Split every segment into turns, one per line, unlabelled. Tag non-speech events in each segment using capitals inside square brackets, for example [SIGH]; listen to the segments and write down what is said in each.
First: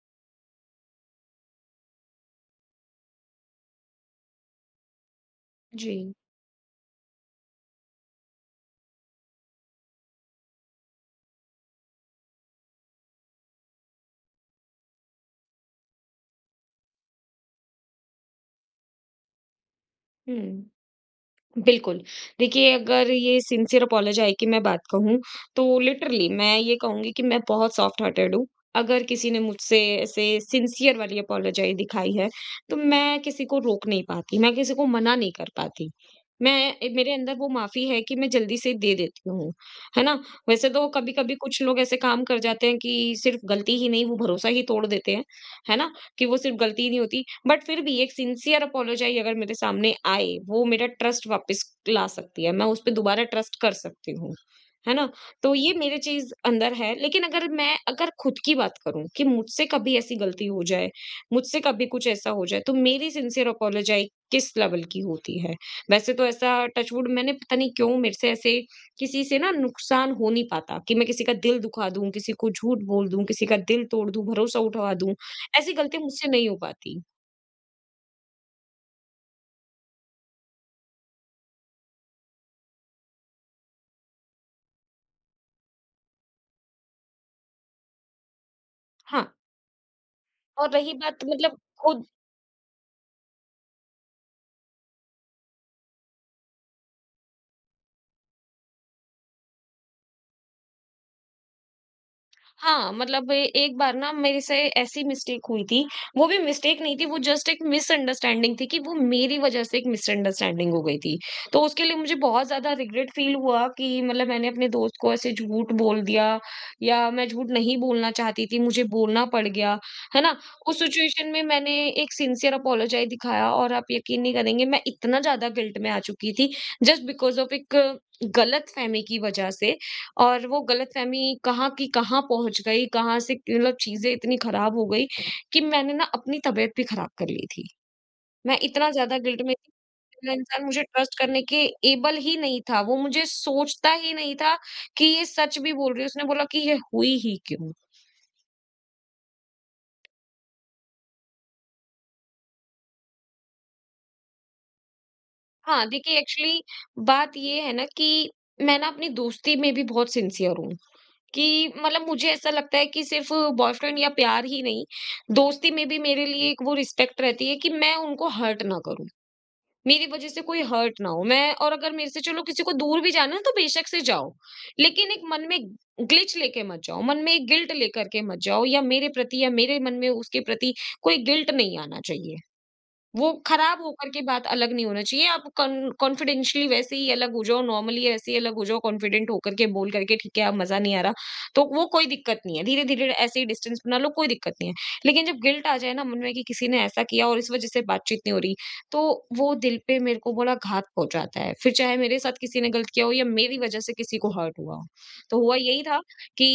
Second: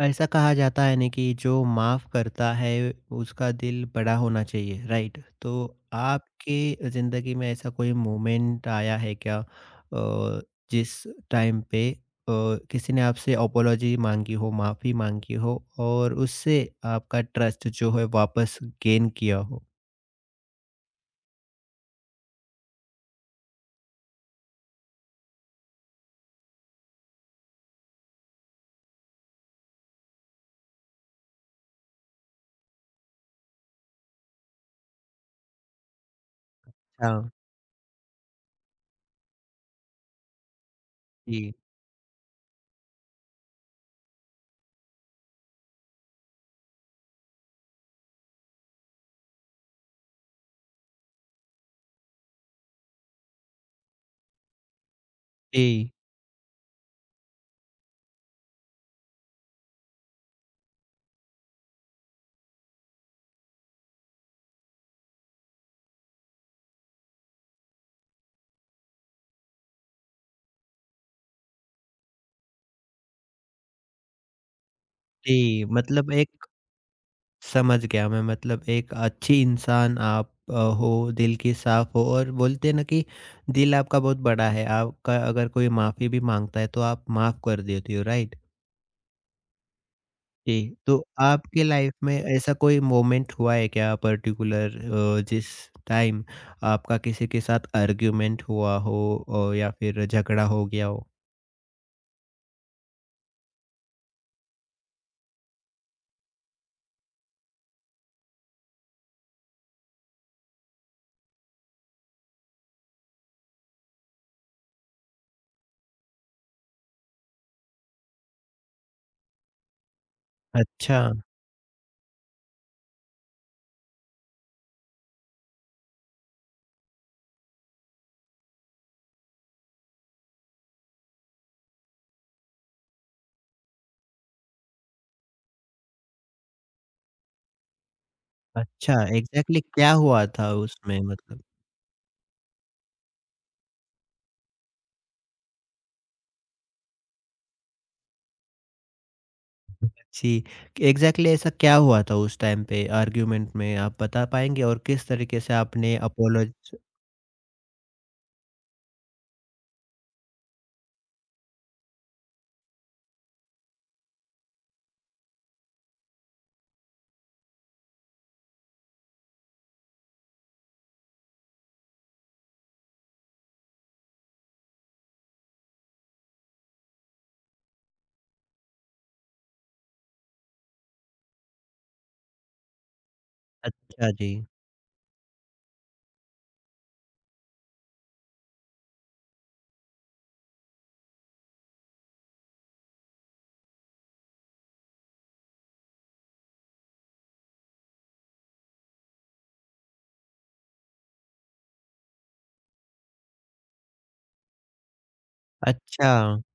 ऐसा कहा जाता है ना कि जो माफ़ करता है उसका दिल बड़ा होना चाहिए, राइट? तो
जी,
आपके ज़िंदगी में ऐसा कोई मोमेंट आया है क्या, जिस टाइम पे किसी ने आपसे अपोलॉजी मांगी हो, माफ़ी मांगी हो और उससे आपका ट्रस्ट जो है वापस गेन किया हो?
हुँ, बिल्कुल। देखिए, अगर ये सिंसियर अपोलोजाई की मैं बात कहूँ, तो लिटरली मैं ये कहूँगी कि मैं बहुत सॉफ्ट हार्टेड हूँ। अगर किसी ने मुझसे ऐसे सिंसियर वाली अपोलोजाई दिखाई है, तो मैं किसी को रोक नहीं पाती, मैं किसी को मना नहीं कर पाती। मैं मेरे
हाँ।
अंदर वो माफ़ी है कि मैं जल्दी से दे देती हूँ, है ना? वैसे तो कभी-कभी
जी।
कुछ लोग ऐसे काम कर जाते हैं कि सिर्फ़ गलती ही नहीं, वो भरोसा ही तोड़ देते हैं, है ना? कि वो सिर्फ़ गलती ही नहीं होती। बट फिर भी एक सिंसियर अपोलोजाई अगर मेरे सामने आए, वो मेरा ट्रस्ट वापस ला सकती है। मैं उस पे दोबारा ट्रस्ट कर सकती हूँ, है ना? तो ये
जी।
मेरे चीज़ अंदर है। लेकिन अगर खुद की बात करूँ कि मुझसे कभी ऐसी गलती हो जाए, मुझसे कभी कुछ ऐसा हो जाए, तो मेरी सिंसियर अपोलोजाई किस लेवल की होती है? वैसे तो ऐसा टच वुड मैंने पता नहीं क्यों मेरे से ऐसे किसी से ना नुकसान हो नहीं पाता कि मैं किसी का दिल दुखा दूँ, किसी को झूठ बोल दूँ, किसी का दिल तोड़ दूँ, भरोसा उठवा दूँ।
जी,
ऐसी गलतियाँ
मतलब
मुझसे
एक
नहीं हो पाती।
समझ गया मैं। मतलब एक अच्छी इंसान आप हो, दिल की साफ़ हो और बोलते हैं ना कि दिल आपका बहुत बड़ा है, आपका अगर कोई माफ़ी भी माँगता है तो आप माफ़ कर देती हो, राइट?
हाँ,
जी।
और रही
तो
बात मतलब
आपकी लाइफ़
खुद।
में ऐसा कोई मोमेंट हुआ है क्या पर्टिकुलर, जिस टाइम आपका किसी के साथ आर्गुमेंट हुआ हो या फिर झगड़ा हो गया हो?
हाँ, मतलब एक बार ना मेरे से ऐसी मिस्टेक हुई थी, वो भी मिस्टेक नहीं थी, वो जस्ट एक मिसअंडरस्टैंडिंग थी कि वो मेरी वजह से एक मिसअंडरस्टैंडिंग हो गई थी। तो उसके लिए मुझे बहुत ज़्यादा रिग्रेट फील हुआ कि मतलब मैंने अपने दोस्त को ऐसे झूठ बोल दिया या मैं झूठ नहीं बोलना चाहती थी, मुझे बोलना पड़ गया, है ना? उस
अच्छा।
सिचुएशन में मैंने एक सिंसियर अपोलोजाइज़ दिखाया और आप यकीन नहीं करेंगे मैं इतना ज़्यादा गिल्ट में आ चुकी थी, जस्ट बिकॉज़ ऑफ एक गलतफ़हमी की वजह से और वो गलतफ़हमी कहाँ की कहाँ पहुँच गई, कहाँ से मतलब चीज़ें इतनी ख़राब हो गई कि मैंने ना अपनी तबीयत भी ख़राब कर ली थी। मैं इतना
अच्छा,
ज़्यादा गिल्ट में
एग्ज़ैक्टली
थी,
क्या हुआ
अगला
था
इंसान मुझे
उसमें
ट्रस्ट करने
मतलब?
के एबल ही नहीं था, वो मुझे सोचता ही नहीं था कि ये सच भी बोल रही है, उसने बोला कि ये हुई ही क्यों?
जी, एग्ज़ैक्टली ऐसा क्या हुआ था उस टाइम पे आर्ग्यूमेंट में, आप बता पाएँगे? और किस तरीके से
हाँ,
आपने
देखिए
अपोलोज
एक्चुअली बात ये है ना कि मैं ना अपनी दोस्ती में भी बहुत सिंसियर हूँ। कि मतलब मुझे ऐसा लगता है कि सिर्फ़ बॉयफ्रेंड या प्यार ही नहीं, दोस्ती में भी मेरे लिए एक वो रिस्पेक्ट रहती है कि मैं उनको हर्ट ना करूँ। मेरी वज़ह से कोई हर्ट ना हो। मैं और अगर मेरे से चलो किसी को दूर भी जाना है तो बेशक से जाओ, लेकिन एक मन में ग्लिच लेके मत जाओ, मन में एक गिल्ट लेकर के मत जाओ या मेरे प्रति या मेरे मन में उसके प्रति कोई गिल्ट नहीं आना चाहिए। वो खराब होकर
अच्छा
के
जी।
बात अलग नहीं होना चाहिए। आप कॉन कॉन्फिडेंशियली वैसे ही अलग हो जाओ, नॉर्मली ऐसे ही अलग हो जाओ, कॉन्फिडेंट होकर के बोल करके ठीक है अब मज़ा नहीं आ रहा, तो वो कोई दिक्कत नहीं है। धीरे-धीरे ऐसे ही डिस्टेंस बना लो, कोई दिक्कत नहीं है। लेकिन जब गिल्ट आ जाए ना मन में कि किसी ने ऐसा किया और इस वज़ह से बातचीत नहीं हो रही, तो वो दिल पे मेरे को बड़ा घात पहुँचाता है। फिर चाहे मेरे साथ किसी ने गलत किया हो या मेरी वज़ह से किसी को हर्ट हुआ हो। तो हुआ यही था
अच्छा।
कि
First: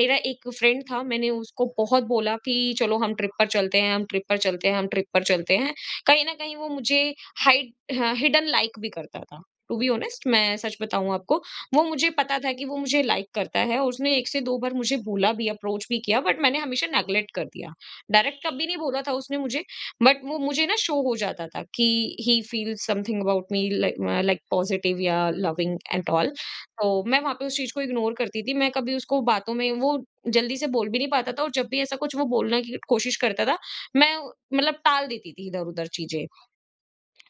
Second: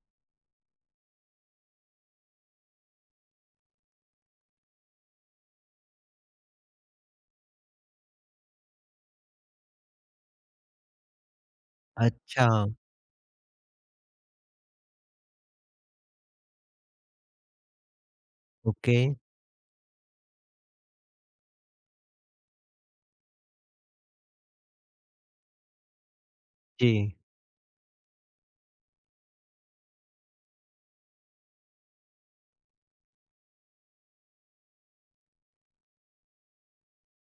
मेरा एक फ्रेंड था, मैंने उसको बहुत बोला कि चलो हम ट्रिप पर चलते हैं, हम ट्रिप पर चलते हैं, हम ट्रिप पर चलते हैं। कहीं न कहीं वो मुझे हाइड ह हिडन लाइक भी करता था। टू बी ऑनेस्ट मैं सच बताऊँ आपको, वो मुझे पता
अच्छा।
था कि वो मुझे लाइक करता है और उसने 1 से 2 बार मुझे बोला भी, अप्रोच भी किया बट मैंने हमेशा नेगलेक्ट कर दिया। डायरेक्ट कभी नहीं
ओके।
बोला था उसने मुझे बट वो मुझे ना शो हो जाता था कि he feels something about me like like positive या लविंग एंड ऑल।
जी।
तो मैं वहाँ पे उस चीज़ को इग्नोर करती थी। मैं कभी उसको बातों में वो जल्दी से बोल भी नहीं पाता था और जब भी ऐसा कुछ वो बोलने की कोशिश करता था, मैं मतलब टाल देती थी इधर-उधर चीज़ें।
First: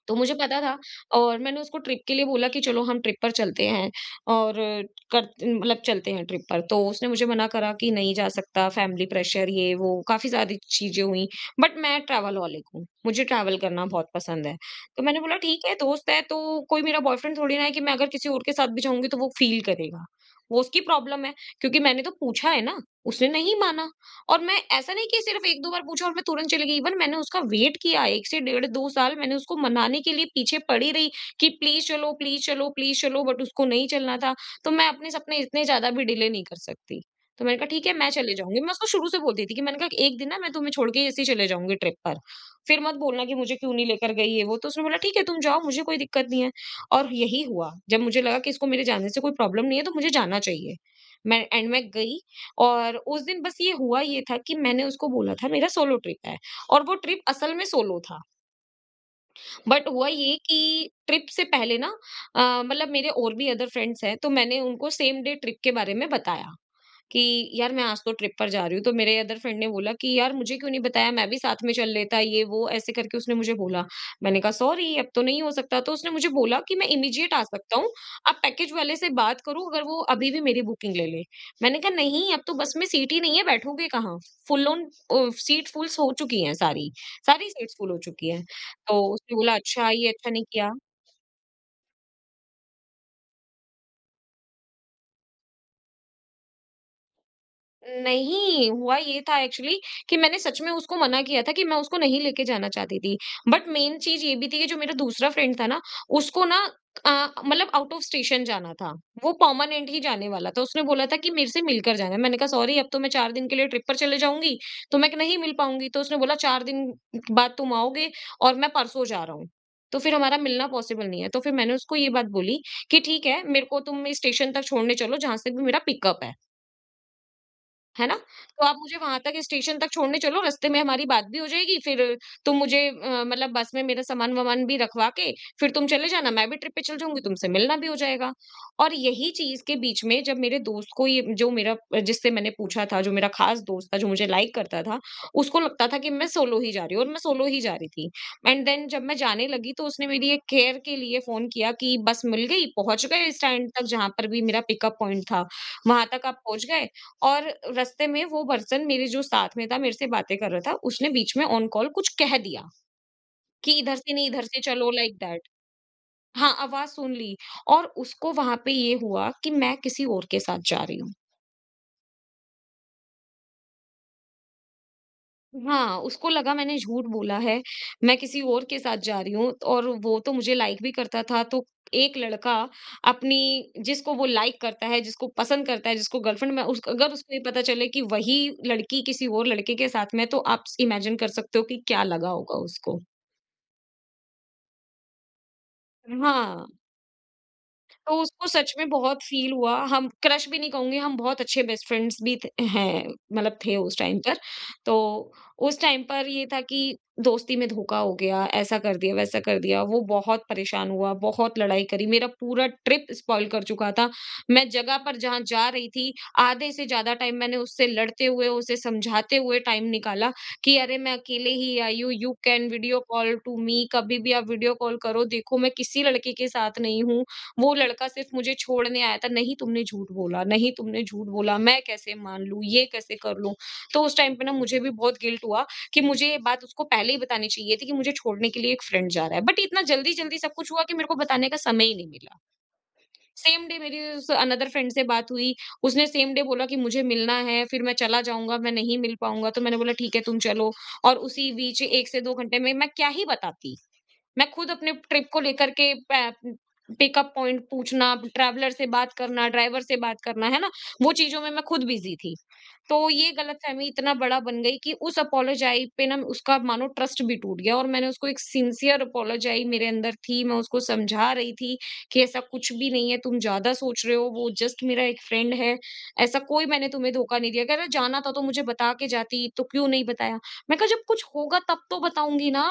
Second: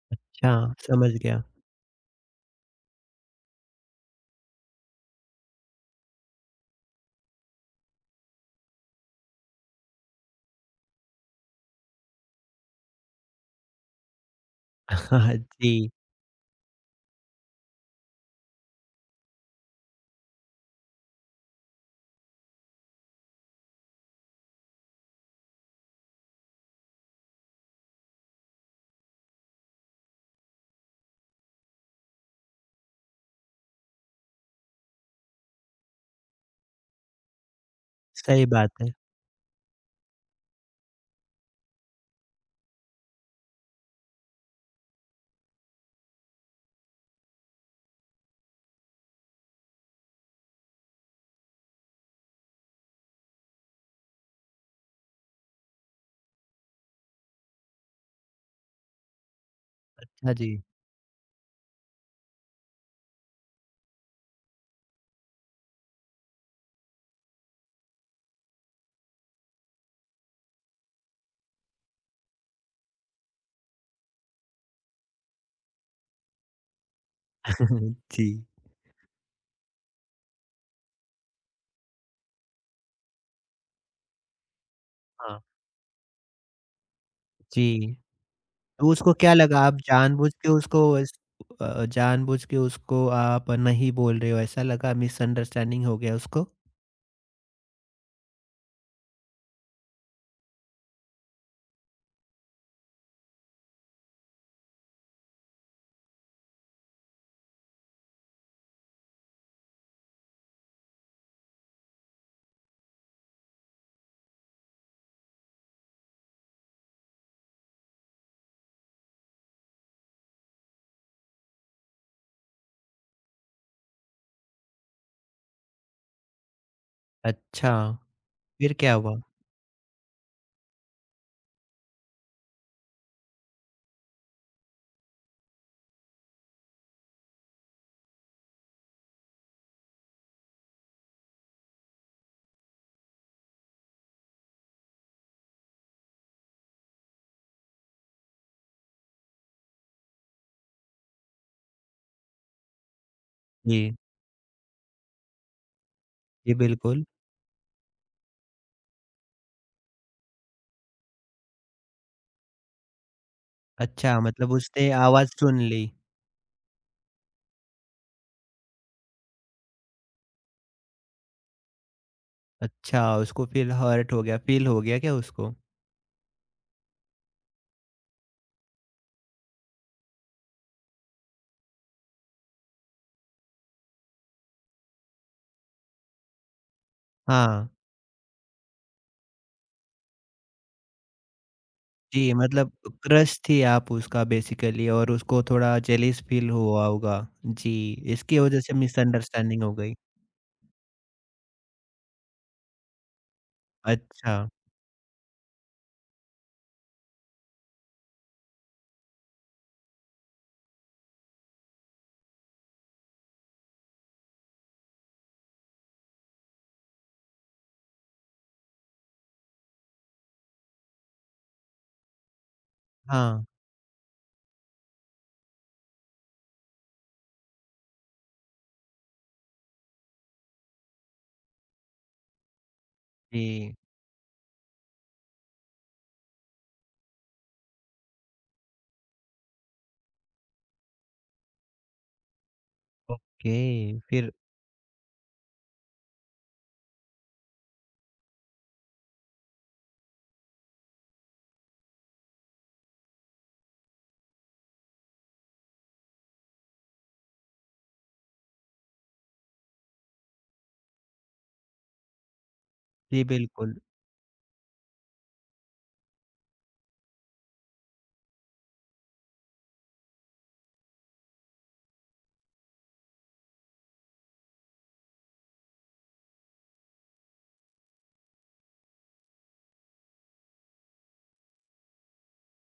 तो मुझे पता
अच्छा,
था
समझ
और
गया।
मैंने उसको ट्रिप के लिए बोला कि चलो हम ट्रिप पर चलते हैं और कर मतलब चलते हैं ट्रिप पर। तो उसने मुझे मना करा कि नहीं जा सकता, फैमिली प्रेशर ये वो काफ़ी सारी चीज़ें हुई। बट मैं ट्रैवलहॉलिक हूँ, मुझे ट्रैवल करना बहुत पसंद है। तो मैंने बोला
[LAUGHS]
ठीक है
जी,
दोस्त है तो कोई मेरा बॉयफ्रेंड थोड़ी ना है कि मैं अगर किसी और के साथ भी जाऊँगी तो वो फ़ील करेगा। वो उसकी प्रॉब्लम है क्योंकि मैंने तो पूछा है ना, उसने नहीं माना। और मैं ऐसा नहीं कि सिर्फ़ 1-2 बार पूछा और मैं तुरंत चली गई, इवन मैंने उसका वेट किया 1 से डेढ़ 2 साल मैंने उसको मनाने के लिए पीछे पड़ी रही कि प्लीज़ चलो, प्लीज़ चलो, प्लीज़ चलो बट उसको नहीं चलना था, तो मैं अपने सपने इतने ज़्यादा भी डिले नहीं कर सकती। तो मैंने कहा ठीक है मैं चले
सही
जाऊँगी, मैं
बात
उसको
है।
शुरू से बोलती थी कि मैंने कहा एक दिन ना मैं तुम्हें छोड़ के ऐसे ही चले जाऊँगी ट्रिप पर, फिर मत बोलना कि मुझे क्यों नहीं लेकर गई ये वो, तो उसने बोला ठीक है तुम जाओ मुझे कोई दिक्कत नहीं है। और यही हुआ, जब मुझे लगा कि इसको मेरे जाने से कोई प्रॉब्लम नहीं है तो मुझे जाना चाहिए। मैं एंड मैं गई और उस दिन बस ये था कि मैंने उसको बोला था मेरा सोलो ट्रिप है और वो ट्रिप असल में सोलो था। बट हुआ
हाँ
ये कि
जी।
ट्रिप से पहले ना मतलब मेरे और भी अदर फ्रेंड्स हैं, तो मैंने उनको सेम डे ट्रिप के बारे में बताया। कि यार मैं आज तो ट्रिप पर जा रही हूँ। तो मेरे अदर फ्रेंड ने बोला कि यार मुझे क्यों नहीं बताया मैं भी साथ में चल लेता ये वो ऐसे करके उसने मुझे बोला। मैंने कहा सॉरी अब तो नहीं हो सकता। तो उसने मुझे बोला कि मैं इमीडिएट आ सकता हूँ।
[LAUGHS] जी।
आप पैकेज वाले से बात करो अगर वो अभी भी मेरी बुकिंग ले ले। मैंने कहा नहीं अब तो बस में सीट ही नहीं है बैठोगे कहाँ?
हाँ।
सीट फुल्स हो चुकी हैं सारी। सारी सीट्स फुल
जी,
हो चुकी हैं।
तो
तो
उसको क्या
उसने बोला
लगा, आप
अच्छा ये अच्छा नहीं किया।
जानबूझ के उसको आप नहीं बोल रहे हो, ऐसा लगा? मिसअंडरस्टैंडिंग हो गया उसको?
नहीं, हुआ ये था एक्चुअली कि मैंने सच में उसको मना किया था कि मैं उसको नहीं लेके जाना चाहती थी। बट मेन चीज़ ये भी थी कि जो मेरा दूसरा फ्रेंड था ना, उसको ना अ, मतलब आउट ऑफ स्टेशन जाना था। वो परमानेंट ही जाने वाला था। उसने बोला था कि मेरे से मिलकर जाना है। मैंने कहा सॉरी अब तो मैं 4 दिन के लिए ट्रिप पर चले जाऊँगी, तो मैं नहीं मिल पाऊँगी। तो उसने बोला 4 दिन बाद तुम आओगे और मैं परसों जा रहा हूँ। तो फिर हमारा मिलना पॉसिबल नहीं है। तो फिर मैंने उसको ये बात बोली कि ठीक है, मेरे को तुम स्टेशन तक छोड़ने चलो जहाँ से भी मेरा पिकअप है।
अच्छा,
है ना? तो
फिर
आप
क्या
मुझे वहाँ
हुआ?
तक स्टेशन तक छोड़ने चलो, रास्ते में हमारी बात भी हो जाएगी, फिर मतलब बस में मेरा सामान-वामान भी रखवा के फिर तुम चले जाना, मैं भी ट्रिप पे चल जाऊँगी, तुमसे मिलना भी हो जाएगा। और यही चीज़ के बीच में जब मेरे दोस्त को ये जो मेरा जिससे मैंने पूछा था, जो मेरा ख़ास दोस्त था, जो मुझे लाइक करता था, उसको लगता था कि मैं सोलो ही जा रही हूँ और मैं सोलो ही जा रही थी। एंड देन जब मैं जाने लगी तो उसने मेरी एक केयर के लिए फ़ोन किया कि बस मिल गई, पहुँच गए स्टैंड तक
जी।
जहाँ पर भी मेरा पिकअप पॉइंट था, वहाँ तक आप
जी,
पहुँच गए।
बिल्कुल।
और रास्ते में वो पर्सन मेरे जो साथ में था, मेरे से बातें कर रहा था, उसने बीच में ऑन कॉल कुछ कह दिया कि इधर से
अच्छा,
नहीं, इधर
मतलब
से चलो
उसने
लाइक
आवाज़
दैट।
सुन ली।
हाँ, आवाज़ सुन ली और उसको वहाँ पे ये हुआ कि मैं किसी और के साथ जा रही हूँ।
अच्छा, उसको फ़ील हो गया क्या उसको?
हाँ, उसको लगा मैंने झूठ बोला है, मैं किसी और के साथ जा रही हूँ और वो तो मुझे लाइक भी करता था, तो एक लड़का अपनी जिसको वो लाइक करता है, जिसको पसंद करता है, जिसको गर्लफ्रेंड में उस अगर उसको ये पता
हाँ।
चले कि वही लड़की किसी और लड़के के साथ में है, तो आप स इमेजिन कर सकते हो कि क्या लगा
जी,
होगा
मतलब
उसको।
क्रश थी आप उसका बेसिकली और उसको थोड़ा जेलिस फ़ील
हाँ।
हुआ होगा। जी,
तो
इसकी
उसको
वज़ह
सच
से
में बहुत फ़ील
मिसअंडरस्टैंडिंग हो
हुआ।
गई।
हम क्रश भी नहीं कहूँगी, हम बहुत अच्छे बेस्ट फ्रेंड्स भी थ हैं, मतलब थे उस टाइम पर।
अच्छा।
तो उस टाइम पर ये था कि दोस्ती में धोखा हो गया, ऐसा कर दिया, वैसा कर दिया। वो बहुत परेशान हुआ, बहुत लड़ाई करी। मेरा पूरा ट्रिप स्पॉइल कर चुका था। मैं जगह पर जहाँ जा रही थी, आधे से ज़्यादा टाइम मैंने उससे लड़ते हुए, उसे समझाते हुए टाइम निकाला कि, "अरे, मैं अकेले ही आई हूँ। यू कैन वीडियो कॉल
हाँ।
To me. कभी भी आप वीडियो कॉल करो। देखो, मैं किसी लड़के के साथ नहीं हूँ। वो लड़का सिर्फ मुझे छोड़ने आया था, नहीं तुमने झूठ बोला, नहीं तुमने झूठ बोला, मैं कैसे मान लूँ, ये कैसे कर लूँ।
जी।
तो उस टाइम पे ना मुझे भी बहुत गिल्ट हुआ कि मुझे ये बात उसको पहले ही बतानी चाहिए थी कि मुझे छोड़ने के लिए एक फ्रेंड जा रहा है। बट इतना जल्दी-जल्दी सब कुछ हुआ कि मेरे को बताने का समय ही नहीं मिला। सेम डे मेरी
ओके,
उस
फिर?
अनदर फ्रेंड से बात हुई, उसने सेम डे बोला कि मुझे मिलना है, फिर मैं चला जाऊँगा, मैं नहीं मिल पाऊँगा। तो मैंने बोला ठीक है तुम चलो और उसी बीच 1 से 2 घंटे में मैं क्या ही बताती? मैं खुद अपने ट्रिप को लेकर के पिकअप पॉइंट पूछना, ट्रैवलर से बात करना, ड्राइवर से बात करना, है ना? वो चीज़ों में मैं खुद बिज़ी थी। तो
जी,
ये
बिल्कुल।
गलतफ़हमी इतना बड़ा बन गई कि उस अपोलोजाई पे ना उसका मानो ट्रस्ट भी टूट गया और मैंने उसको एक सिंसियर अपोलोजाई मेरे अंदर थी, मैं उसको समझा रही थी कि ऐसा कुछ भी नहीं है, तुम ज़्यादा सोच रहे हो, वो जस्ट मेरा एक फ्रेंड है, ऐसा कोई मैंने तुम्हें धोखा नहीं दिया। कह रहा जाना था तो मुझे बता के जाती, तो क्यों नहीं बताया? मैं कहा जब कुछ होगा तब तो बताऊँगी ना।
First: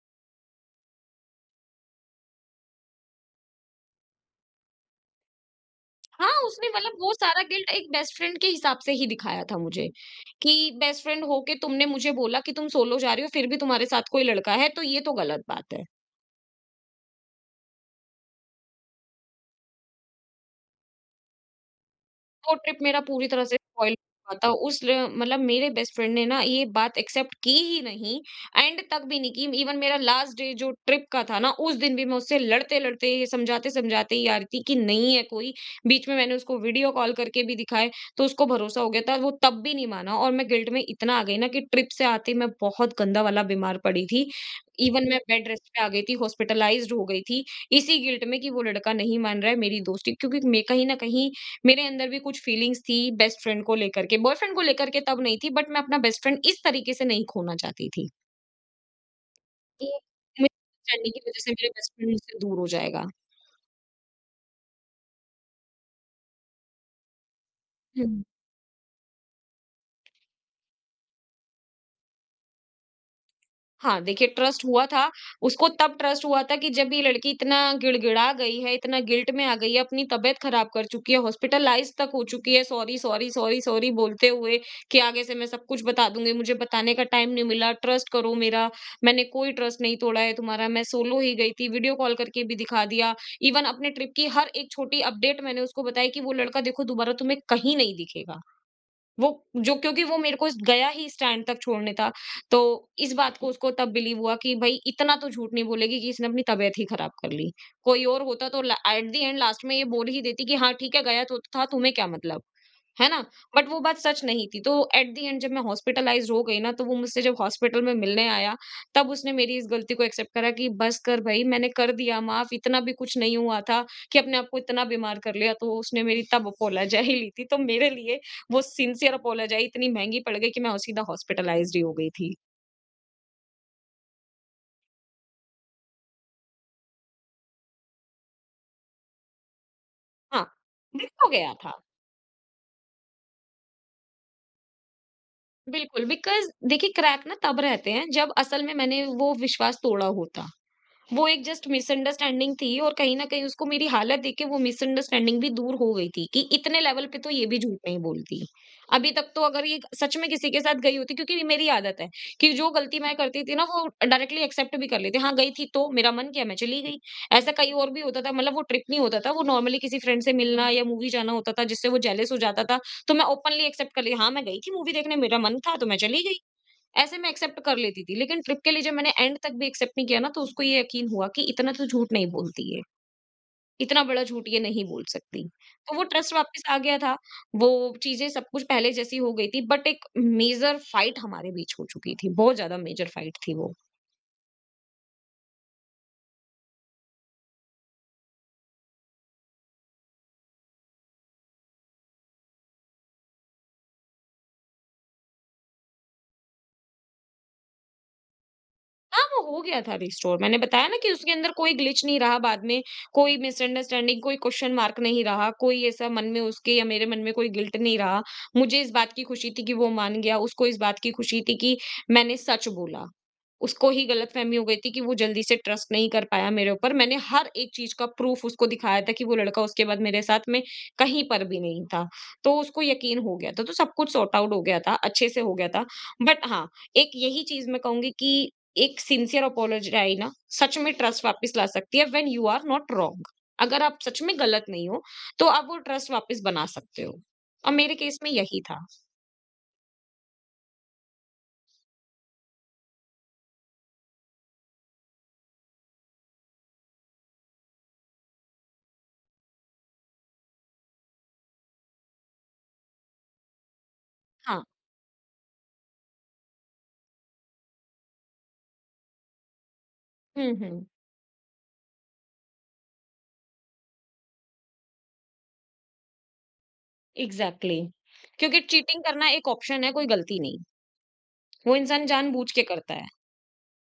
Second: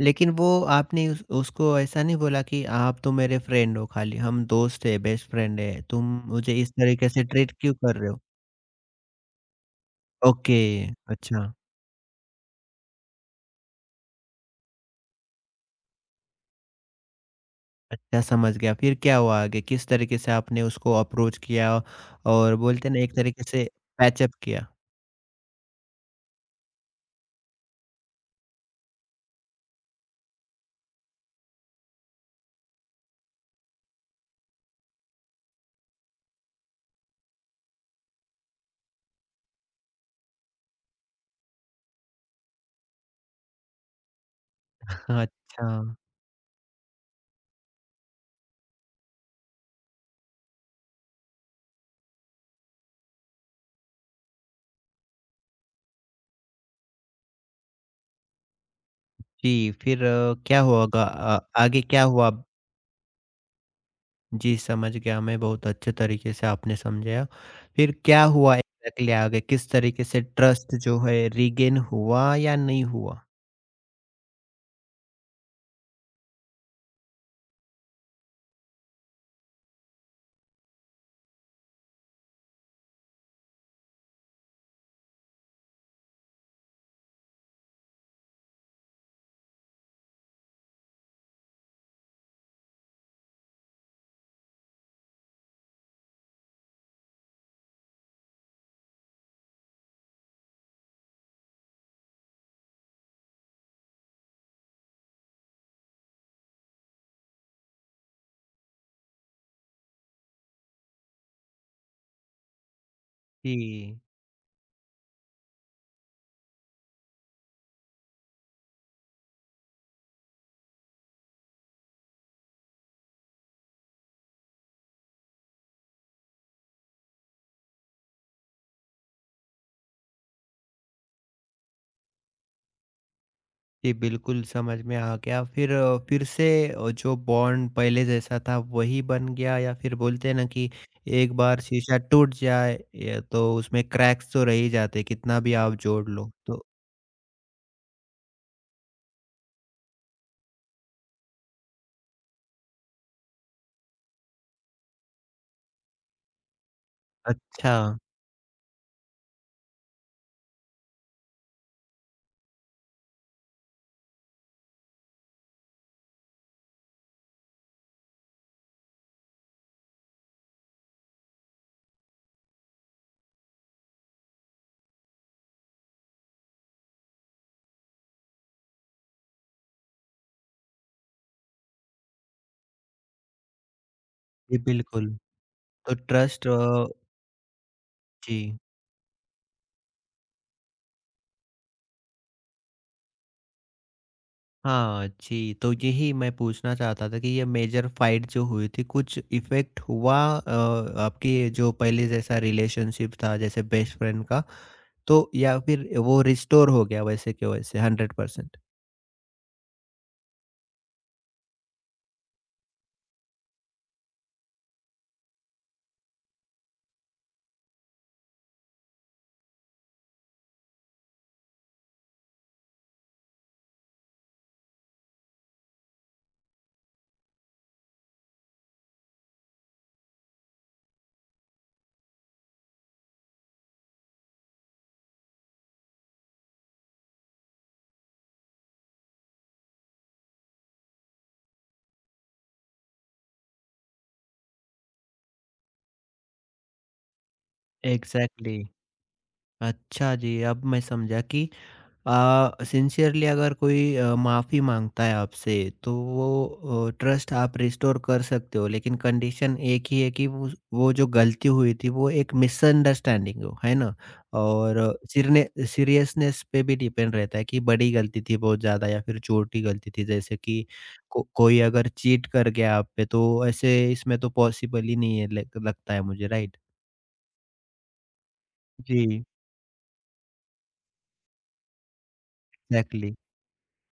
लेकिन वो आपने उस उसको ऐसा नहीं बोला कि आप तो मेरे फ्रेंड हो खाली, हम दोस्त हैं, बेस्ट फ्रेंड हैं, तुम
हाँ,
मुझे
उसने
इस
मतलब
तरीके
वो
से
सारा
ट्रीट
गिल्ट
क्यों
एक
कर रहे
बेस्ट
हो?
फ्रेंड के हिसाब से ही दिखाया था मुझे,
ओके।
कि बेस्ट फ्रेंड
अच्छा।
होके तुमने मुझे बोला कि तुम सोलो जा रही हो, फिर भी तुम्हारे साथ कोई लड़का है, तो ये तो गलत बात है।
अच्छा, समझ गया। फिर क्या हुआ आगे? किस तरीके से आपने उसको अप्रोच किया
वो
और
ट्रिप
बोलते हैं
मेरा
ना, एक
पूरी
तरीके
तरह से
से
स्पॉइल
पैचअप
हुआ था।
किया?
उस ल मतलब मेरे बेस्ट फ्रेंड ने ना ये बात एक्सेप्ट की ही नहीं, एंड तक भी नहीं की। इवन मेरा लास्ट डे जो ट्रिप का था ना, उस दिन भी मैं उससे लड़ते-लड़ते, समझाते-समझाते ही आ रही थी कि नहीं है कोई। बीच में मैंने उसको वीडियो कॉल करके भी दिखाए, तो उसको भरोसा हो गया था। वो तब भी नहीं माना और मैं गिल्ट में इतना आ गई ना कि ट्रिप से आते ही मैं बहुत गंदा वाला बीमार पड़ी थी। इवन
[LAUGHS]
मैं बेड रेस्ट
अच्छा।
पे आ गई थी, हॉस्पिटलाइज़्ड हो गई थी, इसी गिल्ट में कि वो लड़का नहीं मान रहा है मेरी दोस्ती क्योंकि मैं कहीं न कहीं मेरे अंदर भी कुछ फीलिंग्स थी बेस्ट फ्रेंड को लेकर के, बॉयफ्रेंड को लेकर के तब नहीं थी बट मैं अपना बेस्ट फ्रेंड इस तरीके से नहीं खोना चाहती थी,
जी,
कि एक
फिर
मिसअंडरस्टैंडिंग की वजह से मेरा
आगे
बेस्ट
क्या
फ्रेंड
हुआ?
मुझसे दूर हो जाएगा।
जी, समझ गया मैं, बहुत अच्छे तरीके से आपने समझाया। फिर क्या हुआ एग्ज़ैक्टली आगे? किस तरीके से ट्रस्ट जो है रीगेन हुआ या नहीं हुआ?
हाँ, देखिए ट्रस्ट हुआ था, उसको तब ट्रस्ट हुआ था कि जब ये लड़की इतना गिड़गिड़ा गई है, इतना गिल्ट में आ गई है, अपनी तबीयत खराब कर चुकी है, हॉस्पिटलाइज़ तक हो चुकी है, सॉरी, सॉरी, सॉरी, सॉरी बोलते हुए कि आगे से मैं सब कुछ बता दूँगी, मुझे बताने का टाइम नहीं मिला, ट्रस्ट करो मेरा, मैंने कोई ट्रस्ट नहीं तोड़ा है तुम्हारा, मैं सोलो ही गई थी, वीडियो कॉल करके भी दिखा दिया, इवन अपने ट्रिप की हर एक छोटी अपडेट मैंने उसको बताई कि वो लड़का देखो दोबारा तुम्हें कहीं नहीं दिखेगा। वो जो क्योंकि वो मेरे को गया ही स्टैंड तक छोड़ने था। तो इस बात को उसको तब बिलीव हुआ कि भई इतना तो झूठ नहीं बोलेगी कि इसने अपनी तबीयत ही खराब कर ली। कोई और होता तो ल एट द एंड लास्ट में ये बोल ही देती कि हाँ ठीक है, गया तो था तुम्हें क्या मतलब? है ना? बट वो
जी।
बात सच नहीं थी। तो एट द एंड जब मैं हॉस्पिटलाइज़्ड हो गई ना, तो वो मुझसे जब हॉस्पिटल में मिलने आया, तब उसने मेरी इस गलती को एक्सेप्ट करा कि बस कर भई मैंने कर दिया माफ, इतना भी कुछ नहीं हुआ था कि अपने आप को इतना बीमार कर लिया। तो उसने मेरी तब अपोलोजाई ली थी। तो मेरे लिए वो सिंसियर अपोलोजाई इतनी महँगी पड़ गई कि मैं और सीधा हॉस्पिटलाइज़्ड ही हो गई थी।
जी, बिल्कुल समझ में आ गया। फिर से, जो बॉन्ड पहले जैसा था वही बन गया, या फिर बोलते हैं
हाँ,
ना कि
दिल हो
एक
गया
बार
था।
शीशा टूट जाए ये तो उसमें क्रैक्स तो रह ही जाते, कितना भी आप
बिल्कुल,
जोड़ लो।
बिकॉज़
तो?
देखिए क्रैक ना तब रहते हैं जब असल में मैंने वो विश्वास तोड़ा होता। वो एक जस्ट मिसअंडरस्टैंडिंग थी और कहीं न कहीं उसको मेरी हालत देख के वो मिसअंडरस्टैंडिंग भी दूर हो गई थी कि इतने लेवल पे तो ये भी
अच्छा।
झूठ नहीं बोलती। अभी तक तो अगर ये सच में किसी के साथ गई होती क्योंकि ये मेरी आदत है कि जो गलती मैं करती थी ना वो डायरेक्टली एक्सेप्ट भी कर लेती। हाँ, गई थी तो मेरा मन किया मैं चली गई। ऐसा कहीं और भी होता था मतलब वो ट्रिप नहीं होता था, वो नॉर्मली किसी फ्रेंड से मिलना या मूवी जाना होता था जिससे वो जेलस हो जाता था, तो मैं ओपनली एक्सेप्ट कर ली, हाँ, मैं गई थी मूवी देखने, मेरा मन था तो मैं चली गई। ऐसे मैं एक्सेप्ट कर लेती थी लेकिन ट्रिप के लिए जब मैंने एंड तक भी एक्सेप्ट नहीं किया ना तो उसको ये यकीन हुआ कि इतना तो झूठ नहीं बोलती है इतना बड़ा झूठ ये
जी,
नहीं बोल
बिल्कुल।
सकती। तो
तो
वो ट्रस्ट
ट्रस्ट। अ,
वापस आ गया था। वो चीजें
जी।
सब कुछ पहले जैसी हो गई थी बट एक मेजर फाइट हमारे बीच हो चुकी थी, बहुत ज्यादा मेजर फाइट थी वो।
हाँ जी, तो यही मैं पूछना चाहता था कि ये मेजर फाइट जो हुई थी, कुछ इफ़ेक्ट हुआ आपके जो पहले जैसा रिलेशनशिप था जैसे बेस्ट फ्रेंड का? तो या फिर वो रिस्टोर हो गया वैसे के वैसे 100%?
हाँ, वो हो गया था रिस्टोर। मैंने बताया ना कि उसके अंदर कोई ग्लिच नहीं रहा बाद में, कोई मिसअंडरस्टैंडिंग, कोई क्वेश्चन मार्क नहीं रहा, कोई ऐसा मन में उसके या मेरे मन में कोई गिल्ट नहीं रहा। मुझे इस बात की खुशी थी कि वो मान गया, उसको इस बात की खुशी थी कि मैंने सच बोला। उसको ही गलतफ़हमी हो गई थी कि वो जल्दी से ट्रस्ट नहीं कर पाया मेरे ऊपर। मैंने हर एक चीज़ का प्रूफ़ उसको दिखाया था कि वो लड़का उसके बाद मेरे साथ में कहीं पर भी नहीं था। तो उसको यकीन हो गया था, तो सब कुछ सॉर्ट आउट हो गया था, अच्छे से हो गया था। बट हाँ, एक यही चीज़ मैं कहूँगी कि एक सिंसियर अपोलोजी आई ना, सच में ट्रस्ट वापस ला सकती है when you are not wrong. अगर आप सच में गलत नहीं हो, तो आप वो ट्रस्ट वापस बना सकते हो। और मेरे केस में
एग्जैक्टली।
यही था।
अच्छा जी, अब मैं समझा कि सिंसियरली अगर कोई माफ़ी माँगता है आपसे, तो वो ट्रस्ट आप रिस्टोर कर सकते हो, लेकिन कंडीशन एक ही है कि वो जो गलती हुई थी वो एक मिसअंडरस्टैंडिंग हो, है ना?
हाँ।
और सिरने सीरियसनेस पे भी डिपेंड रहता है कि बड़ी गलती थी बहुत ज़्यादा या फिर छोटी गलती थी। जैसे
हुँ,
कि
हुँ।
को कोई अगर चीट कर गया आप पे, तो ऐसे इसमें तो पॉसिबल ही नहीं है लग लगता है मुझे, राइट?
एग्ज़ैक्टली क्योंकि चीटिंग
जी।
करना एक ऑप्शन है, कोई गलती नहीं। वो इंसान जानबूझ के करता है।
Exactly.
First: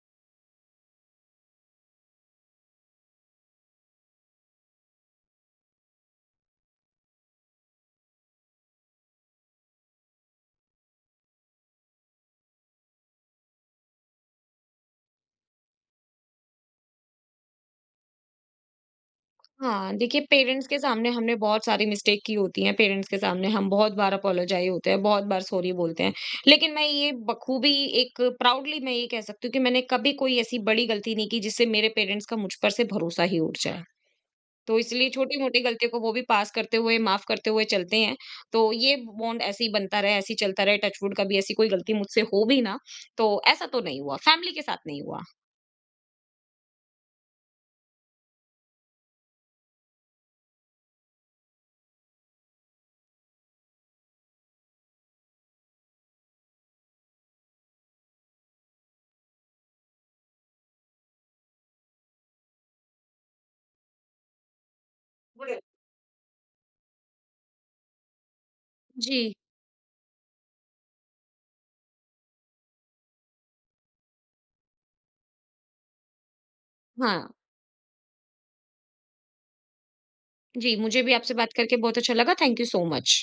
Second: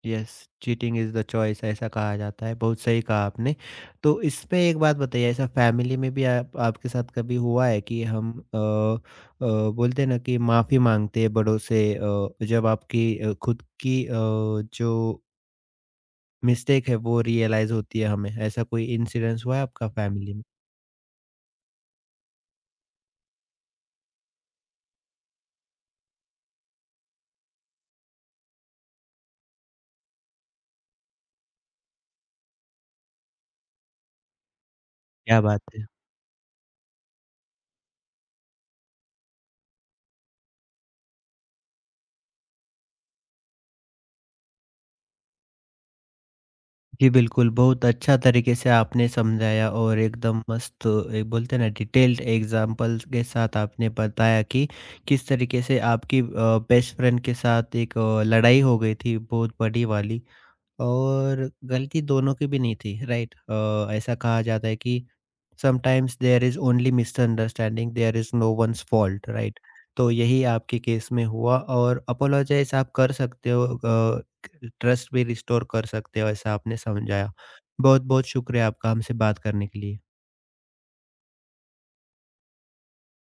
Yes, cheating is the choice, ऐसा कहा जाता है। बहुत सही कहा आपने। तो इसमें एक बात बताइए, ऐसा फैमिली में भी आप आपके साथ कभी हुआ है कि हम, बोलते हैं ना कि माफ़ी माँगते हैं बड़ों से, जब आपकी खुद की जो मिस्टेक है वो रियलाइज़ होती है हमें, ऐसा कोई इंसिडेंस हुआ है आपका
हाँ, देखिए
फैमिली में?
पेरेंट्स के सामने हमने बहुत सारी मिस्टेक की होती है, पेरेंट्स के सामने हम बहुत बार अपोलोजाइज़ होते हैं, बहुत बार सॉरी बोलते हैं। लेकिन मैं ये बखूबी एक प्राउडली मैं ये कह सकती हूँ कि मैंने कभी कोई ऐसी बड़ी गलती नहीं की जिससे मेरे पेरेंट्स का मुझ पर से भरोसा ही उठ जाए। तो इसलिए
क्या
छोटी-मोटी
बात है!
गलतियों को वो भी पास करते हुए, माफ़ करते हुए चलते हैं। तो ये बॉन्ड ऐसे ही बनता रहे, ऐसे ही चलता रहे, टच वुड कभी ऐसी कोई गलती मुझसे हो भी ना, तो ऐसा तो नहीं हुआ, फैमिली के साथ नहीं हुआ।
जी, बिल्कुल, बहुत अच्छा तरीके से आपने समझाया और एकदम मस्त एक, बोलते हैं ना, डिटेल्ड एग्ज़ाम्पल्स के साथ आपने बताया कि किस तरीके से आपकी बेस्ट फ्रेंड के साथ एक लड़ाई हो गई थी बहुत बड़ी वाली, और गलती दोनों की भी नहीं थी, राइट? ऐसा कहा जाता है कि sometimes there is only misunderstanding, there is no one's fault,
जी,
राइट? तो यही आपके केस में हुआ और अपोलोजाइज आप कर सकते हो, ट्रस्ट भी रिस्टोर कर सकते हो, ऐसा आपने
हाँ।
समझाया। बहुत बहुत शुक्रिया आपका हमसे बात करने के लिए।
जी, मुझे भी आपसे बात करके बहुत अच्छा लगा, थैंक यू सो मच।